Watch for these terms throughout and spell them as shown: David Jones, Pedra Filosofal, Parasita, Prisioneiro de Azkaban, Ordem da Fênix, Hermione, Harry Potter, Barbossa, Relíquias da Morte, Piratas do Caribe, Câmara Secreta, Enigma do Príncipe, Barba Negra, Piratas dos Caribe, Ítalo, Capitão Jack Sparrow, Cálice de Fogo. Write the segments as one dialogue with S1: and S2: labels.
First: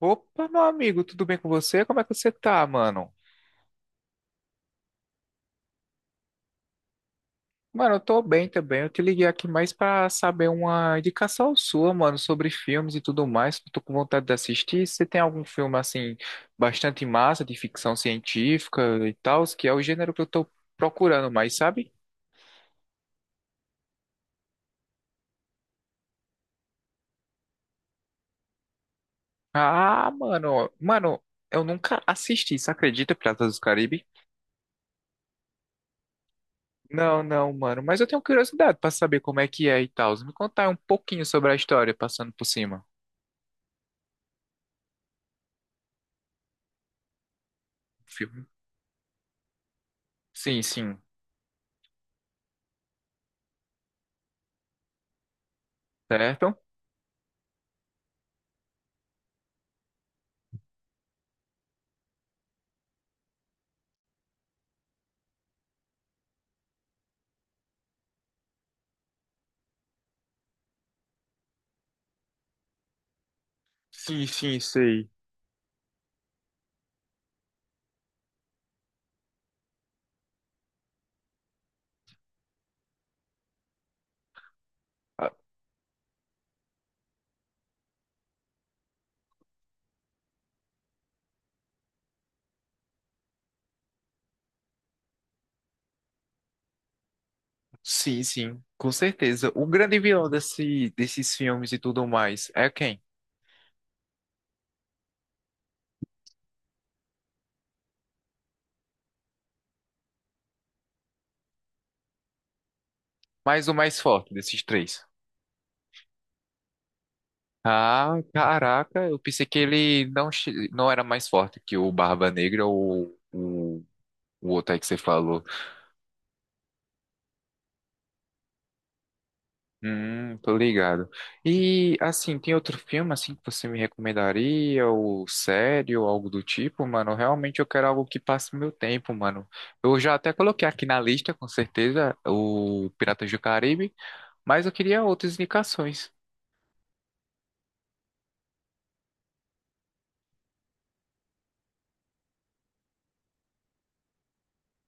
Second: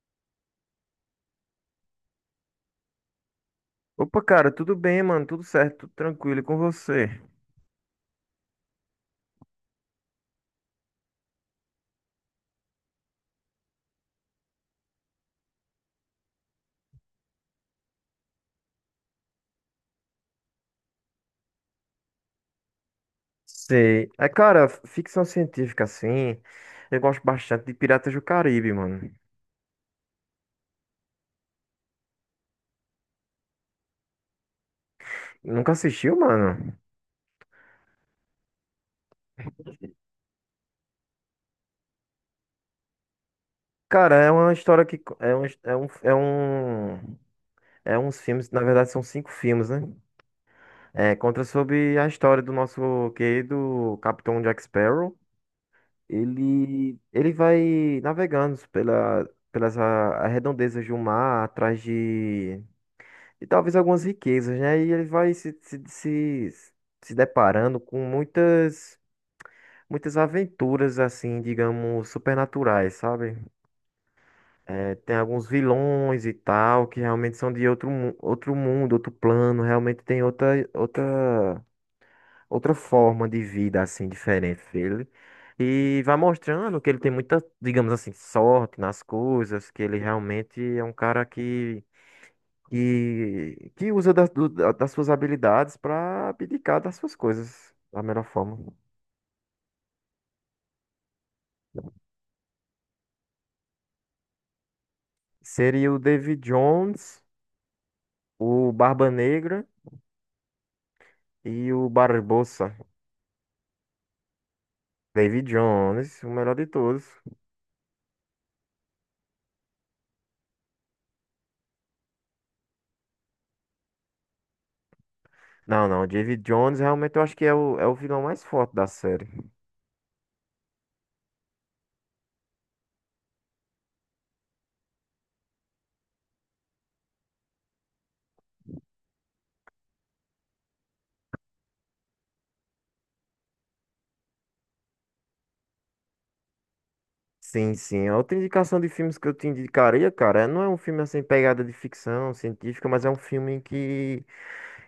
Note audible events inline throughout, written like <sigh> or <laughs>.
S1: Opa, meu amigo, tudo bem com você? Como é que você tá, mano?
S2: Opa, cara, tudo bem, mano? Tudo certo, tudo tranquilo e com você?
S1: Mano, eu tô bem também. Eu te liguei aqui mais pra saber uma indicação sua, mano, sobre filmes e tudo mais. Que Eu tô com vontade de assistir. Você tem algum filme, assim, bastante massa, de ficção científica e tal, que é o gênero que eu tô procurando mais, sabe?
S2: Sei. É, cara, ficção científica, assim, eu gosto bastante de Piratas do Caribe, mano.
S1: Ah, mano, eu nunca assisti, você acredita, Piratas dos Caribe?
S2: Nunca assistiu, mano?
S1: Não, não, mano, mas eu tenho curiosidade pra saber como é que é e tal. Me contar um pouquinho sobre a história, passando por cima.
S2: Cara, é uma história que... co- É um... É um... É, um, é uns filmes, na verdade são cinco filmes, né?
S1: Sim, sim,
S2: É, conta sobre a história do nosso querido Capitão Jack Sparrow.
S1: certo?
S2: Ele vai navegando pelas arredondezas do mar, atrás de... e talvez algumas riquezas, né? E ele vai se deparando com muitas, muitas aventuras, assim, digamos, supernaturais, sabe?
S1: Sim, sim,
S2: É,
S1: sei.
S2: tem alguns vilões e tal, que realmente são de outro mundo, outro plano, realmente tem outra forma de vida, assim, diferente dele.
S1: Ah,
S2: E vai mostrando que ele tem muita, digamos assim, sorte nas coisas, que ele realmente é um cara que que usa das suas habilidades para abdicar das suas coisas da
S1: sim,
S2: melhor forma.
S1: sim, com certeza. O grande vilão desses filmes e tudo mais é quem?
S2: Seria o David Jones, o Barba Negra e o Barbossa.
S1: Mas o mais forte desses três.
S2: David Jones, o melhor de todos.
S1: Ah, caraca, eu pensei que ele não era mais forte que o Barba Negra ou o outro aí que você falou.
S2: Não, não, David Jones realmente eu acho que é o vilão mais forte da série.
S1: Tô ligado. E assim, tem outro filme assim que você me recomendaria, ou série, ou algo do tipo, mano? Realmente eu quero algo que passe meu tempo, mano. Eu já até coloquei aqui na lista, com certeza, o Piratas do Caribe, mas eu queria outras indicações.
S2: Sim, sim. A outra indicação de filmes que eu te indicaria, cara, não é um filme assim, pegada de ficção científica, mas é um filme que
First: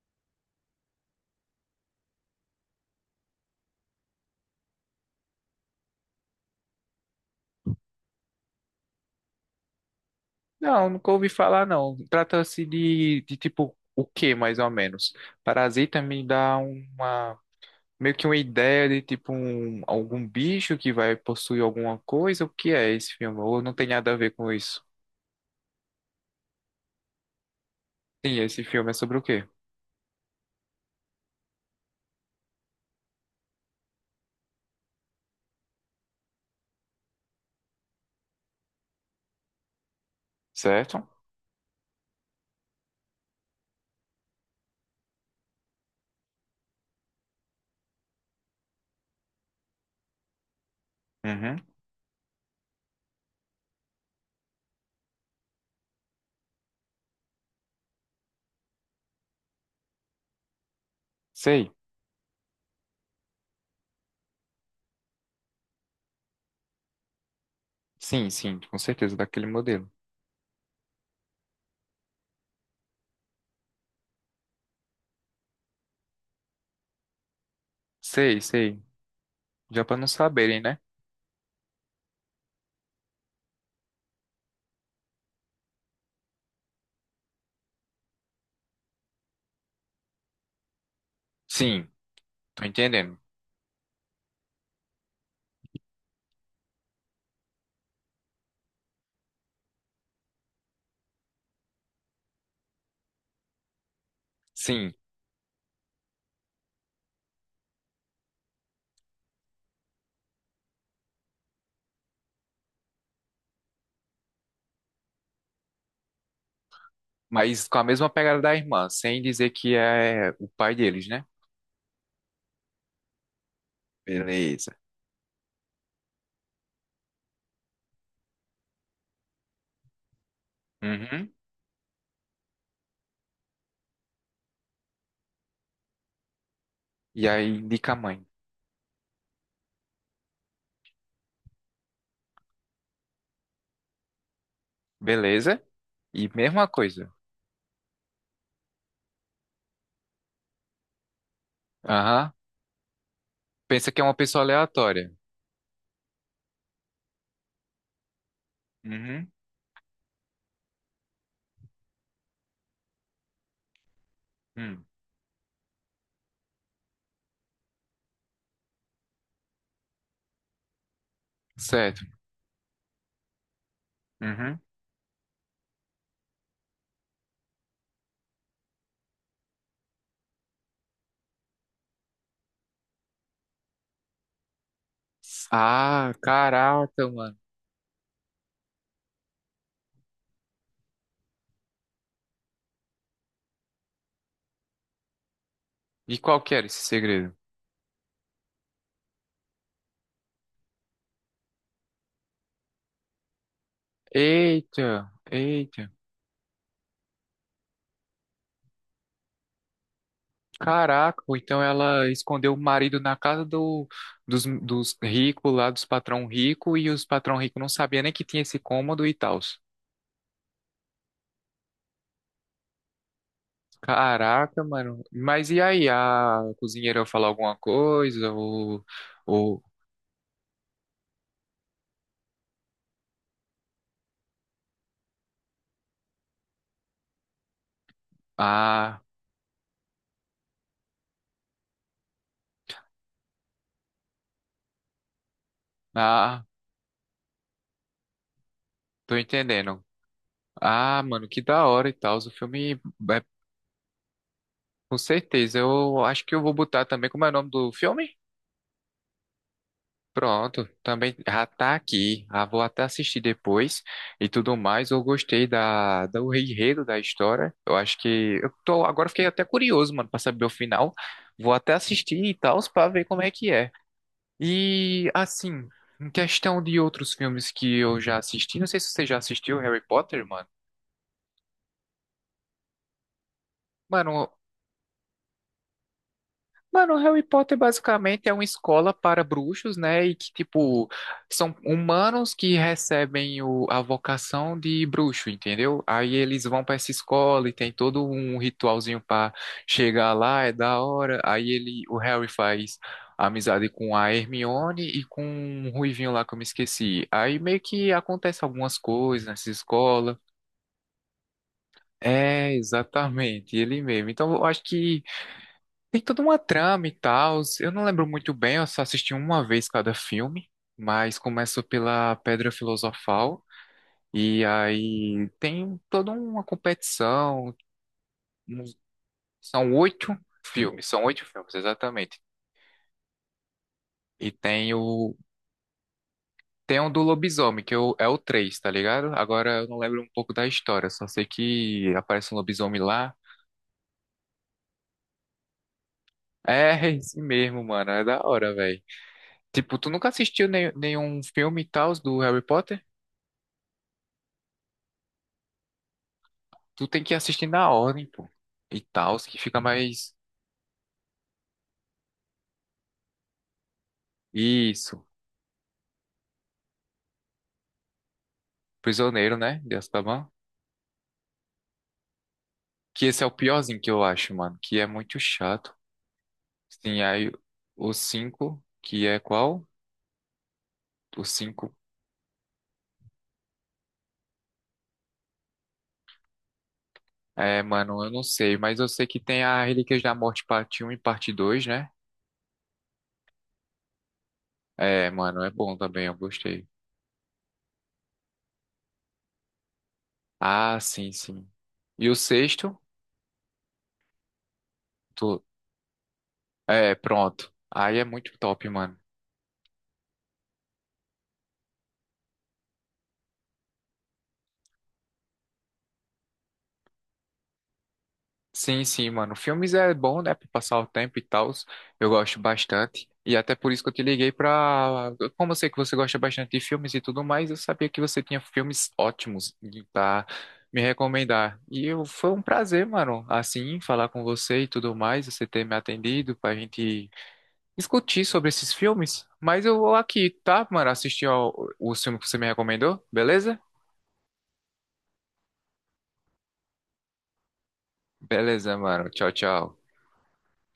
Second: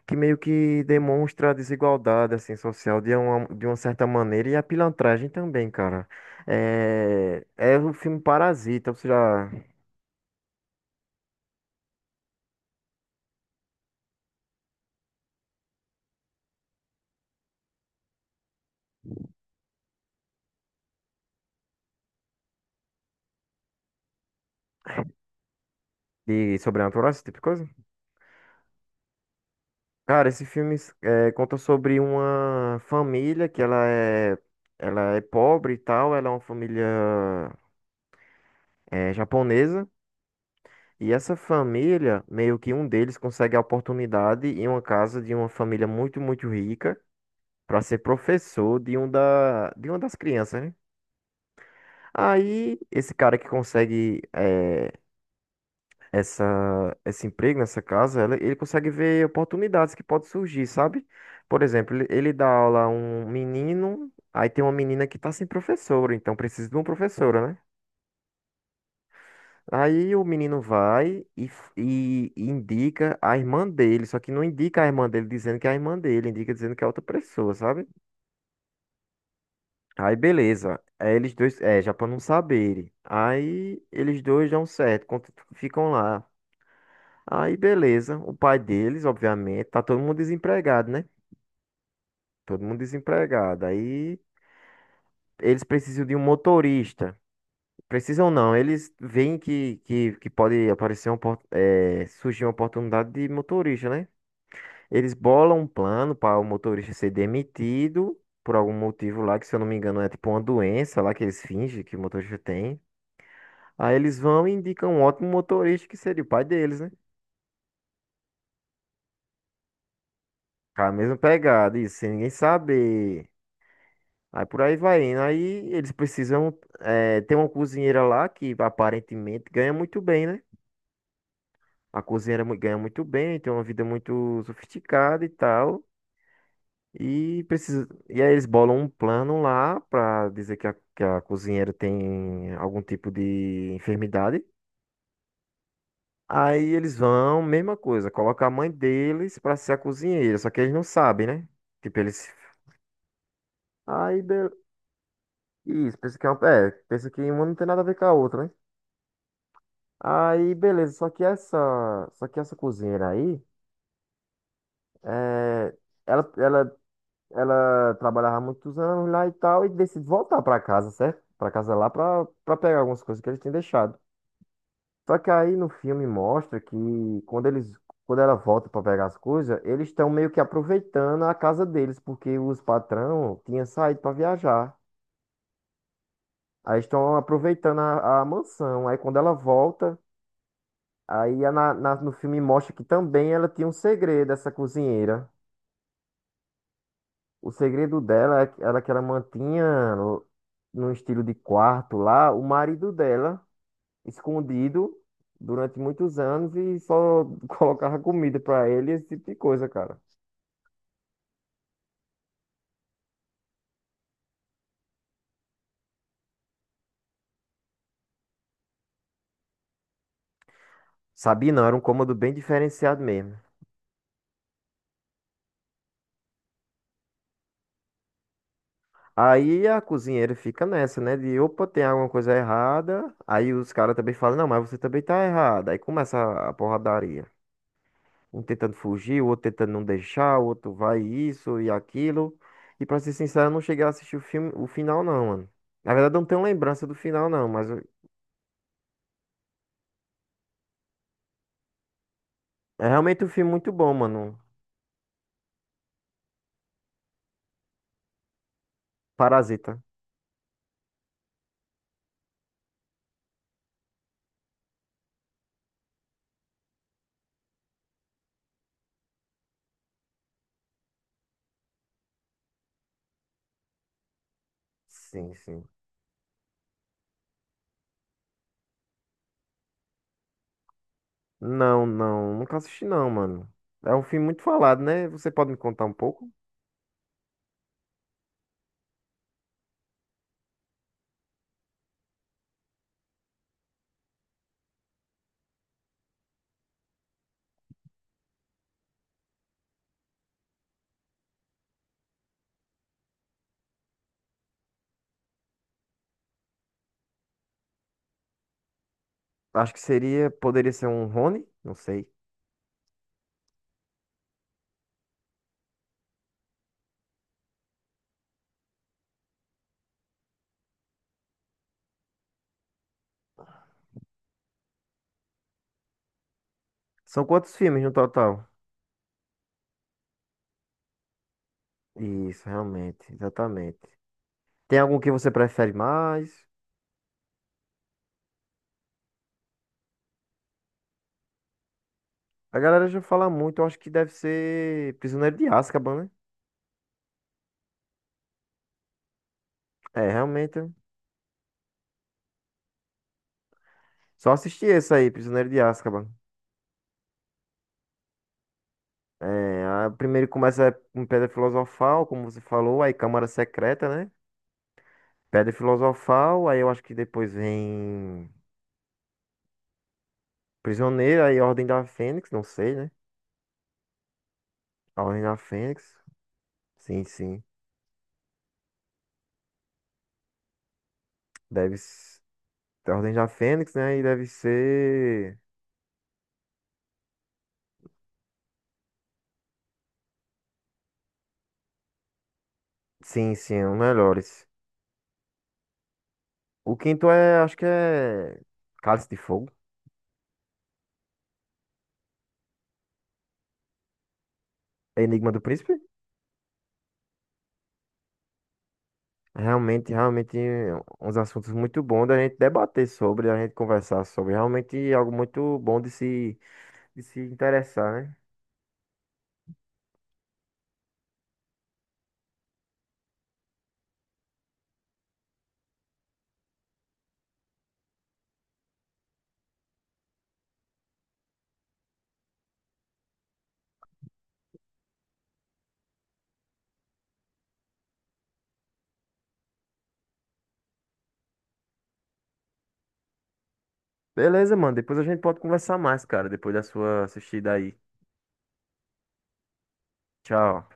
S2: que meio que demonstra a desigualdade assim social de uma certa maneira e a pilantragem também, cara. É o filme Parasita, você já
S1: Não, nunca ouvi falar, não. Trata-se de tipo o que mais ou menos? Parasita me dá uma, meio que uma ideia de tipo um, algum bicho que vai possuir alguma coisa? O que é esse filme? Ou não tem nada a ver com isso?
S2: de sobrenatural, esse tipo de coisa?
S1: Sim, esse filme é sobre o quê?
S2: Cara, esse filme conta sobre uma família que ela é pobre e tal, ela é uma família japonesa.
S1: Certo?
S2: E essa família, meio que um deles consegue a oportunidade em uma casa de uma família muito, muito rica para ser professor de de uma das crianças, né?
S1: Uhum.
S2: Aí, esse cara que consegue essa, esse emprego nessa casa, ele consegue ver oportunidades que podem surgir, sabe? Por
S1: Sei.
S2: exemplo, ele dá aula a um menino, aí tem uma menina que tá sem professora, então precisa de uma professora, né?
S1: Sim, sim, com certeza, daquele modelo.
S2: Aí o menino vai e indica a irmã dele, só que não indica a irmã dele dizendo que é a irmã dele, indica dizendo que é outra pessoa, sabe?
S1: Sei, sei. Já pra não
S2: Aí
S1: saberem, né?
S2: beleza. Aí eles dois, já pra não saberem. Aí eles dois dão certo, ficam lá. Aí beleza, o pai deles, obviamente, tá todo mundo desempregado, né?
S1: Sim,
S2: Todo
S1: tô
S2: mundo
S1: entendendo.
S2: desempregado. Aí eles precisam de um motorista. Precisam não, eles veem que, que pode aparecer surgir uma oportunidade de motorista, né?
S1: Sim,
S2: Eles bolam um plano para o motorista ser demitido por algum motivo lá, que se eu não me engano é tipo uma doença lá que eles fingem que o motorista tem. Aí eles vão e indicam um ótimo motorista que seria o pai deles, né?
S1: mas com a mesma pegada da irmã, sem dizer que é o pai
S2: Com a
S1: deles,
S2: mesma
S1: né?
S2: pegada, isso, sem ninguém saber. Aí por
S1: Beleza.
S2: aí vai indo. Aí eles precisam ter uma cozinheira lá que aparentemente ganha muito bem, né?
S1: Uhum.
S2: A cozinheira ganha muito bem, tem uma vida muito sofisticada e tal.
S1: E
S2: E
S1: aí
S2: precisa...
S1: indica a
S2: E
S1: mãe.
S2: aí eles bolam um plano lá pra dizer que a cozinheira tem algum tipo de enfermidade.
S1: Beleza? E
S2: Aí
S1: mesma
S2: eles
S1: coisa.
S2: vão, mesma coisa, coloca a mãe deles pra ser a cozinheira, só que eles não sabem, né? Tipo,
S1: Aham.
S2: eles.
S1: Pensa que é uma
S2: Aí,
S1: pessoa
S2: be...
S1: aleatória.
S2: Isso, pensa que uma não tem nada a ver com a outra, né?
S1: Uhum.
S2: Aí, beleza. Só que essa cozinheira aí,
S1: Hum.
S2: é, ela, ela, ela trabalhava muitos anos lá e tal e decide voltar pra casa, certo? Pra casa lá
S1: Certo.
S2: pra pegar algumas coisas que eles tinham deixado.
S1: Uhum.
S2: Só que aí no filme mostra que quando ela volta pra pegar as coisas, eles estão meio que aproveitando a casa deles porque os patrão tinham saído pra viajar.
S1: Ah,
S2: Aí
S1: caraca,
S2: estão
S1: mano.
S2: aproveitando a mansão. Aí quando ela volta. Aí no filme mostra que também ela tinha um segredo, essa cozinheira.
S1: E qual que era esse segredo?
S2: O segredo dela era que ela mantinha num estilo de quarto lá o marido dela
S1: Eita,
S2: escondido durante
S1: eita.
S2: muitos anos e só <laughs> colocava comida pra ele, esse tipo de coisa, cara.
S1: Caraca, ou então ela escondeu o marido na casa dos ricos lá, dos patrão rico, e os patrão rico não sabia nem que tinha esse cômodo e tal.
S2: Sabia não, era um cômodo bem diferenciado mesmo.
S1: Caraca, mano. Mas e aí, a cozinheira falou alguma coisa? Ou,
S2: Aí a cozinheira fica nessa, né? De opa, tem alguma coisa errada. Aí os caras também falam, não, mas você também tá errada. Aí começa a porradaria. Um tentando
S1: ah,
S2: fugir, o outro tentando não deixar, o outro vai isso e aquilo. E pra ser sincero, eu não cheguei a assistir o filme, o final não, mano. Na verdade, eu não tenho
S1: ah,
S2: lembrança do final não,
S1: tô entendendo. Ah, mano, que da hora e tal. O filme
S2: é
S1: é
S2: realmente um filme muito bom, mano.
S1: com certeza. Eu acho que eu vou botar também. Como é o nome do filme?
S2: Parasita.
S1: Pronto, também já tá aqui. Ah, vou até assistir depois e tudo mais. Eu gostei do enredo da história. Eu acho que eu tô, agora fiquei até curioso, mano, pra saber o final. Vou até assistir e tal, pra ver como é que é. E,
S2: Sim,
S1: assim,
S2: sim.
S1: em questão de outros filmes que eu já assisti, não sei se você já assistiu Harry Potter, mano.
S2: Não, não, nunca assisti não, mano. É um filme
S1: Mano,
S2: muito falado, né? Você pode me contar um pouco?
S1: Mano, Harry Potter basicamente é uma escola para bruxos, né? E que, tipo, são humanos que recebem a vocação de bruxo, entendeu? Aí eles vão para essa escola e tem todo um ritualzinho para chegar lá, é da hora. Aí ele, o Harry faz amizade com a Hermione e com um ruivinho lá que eu me esqueci. Aí meio que acontece algumas coisas nessa
S2: Acho que
S1: escola.
S2: seria, poderia ser um Rony, não sei.
S1: É, exatamente, ele mesmo. Então, eu acho que tem toda uma trama e tal. Eu não lembro muito bem, eu só assisti uma vez cada filme, mas começa pela Pedra Filosofal, e aí tem toda uma
S2: São quantos
S1: competição.
S2: filmes no total?
S1: um- São oito são oito filmes, exatamente.
S2: Isso, realmente, exatamente.
S1: E tem
S2: Tem algum que
S1: o.
S2: você prefere mais?
S1: Tem um do lobisomem, que é o 3, tá ligado? Agora eu não lembro um pouco da história, só sei que aparece um
S2: A
S1: lobisomem
S2: galera já
S1: lá.
S2: fala muito, eu acho que deve ser Prisioneiro de Azkaban, né?
S1: É, <laughs> esse mesmo, mano, é da hora, velho. Tipo, tu nunca
S2: É,
S1: assistiu
S2: realmente.
S1: nenhum filme e tal do Harry Potter?
S2: Só assisti esse aí, Prisioneiro de Azkaban.
S1: Tu tem que assistir na ordem, pô. E tal, que fica
S2: É, a
S1: mais.
S2: primeiro começa com Pedra Filosofal, como você falou, aí Câmara Secreta, né?
S1: Isso.
S2: Pedra Filosofal, aí eu acho que depois vem
S1: Prisioneiro, né? De Azkaban.
S2: Prisioneiro, aí Ordem da Fênix, não sei, né?
S1: Que esse é o piorzinho que eu acho, mano. Que é
S2: A
S1: muito
S2: Ordem da
S1: chato.
S2: Fênix.
S1: Sim,
S2: Sim,
S1: aí
S2: sim.
S1: o 5 que é qual? O 5,
S2: Deve ser a Ordem da Fênix, né? E deve ser.
S1: é, mano, eu não sei, mas eu sei que tem a Relíquias da Morte parte um e parte 2, né?
S2: Sim, sim, é um melhores.
S1: É, mano, é bom também, eu gostei.
S2: O quinto é, acho que é Cálice de Fogo.
S1: Ah, sim, sim. E o sexto?
S2: Enigma do
S1: Tu...
S2: Príncipe.
S1: É, pronto. Aí é muito top, mano.
S2: Realmente, realmente, uns assuntos muito bons da gente debater sobre, da gente conversar sobre. Realmente algo muito bom de se interessar, né?
S1: Sim, sim, mano. Filmes é bom, né, pra passar o tempo e tal. Eu gosto bastante. E até por isso que eu te liguei pra. Como eu sei que você gosta bastante de filmes e tudo mais, eu sabia que você tinha filmes ótimos e pra me recomendar. E eu... foi um prazer, mano, assim, falar com você e tudo mais, você ter me atendido pra gente discutir sobre esses filmes. Mas eu vou aqui, tá, mano? Assistir ao... o filme que você me recomendou, beleza?
S2: Beleza, mano. Depois a gente pode conversar mais, cara, depois da sua assistida aí.
S1: Beleza, mano. Tchau, tchau.
S2: Tchau.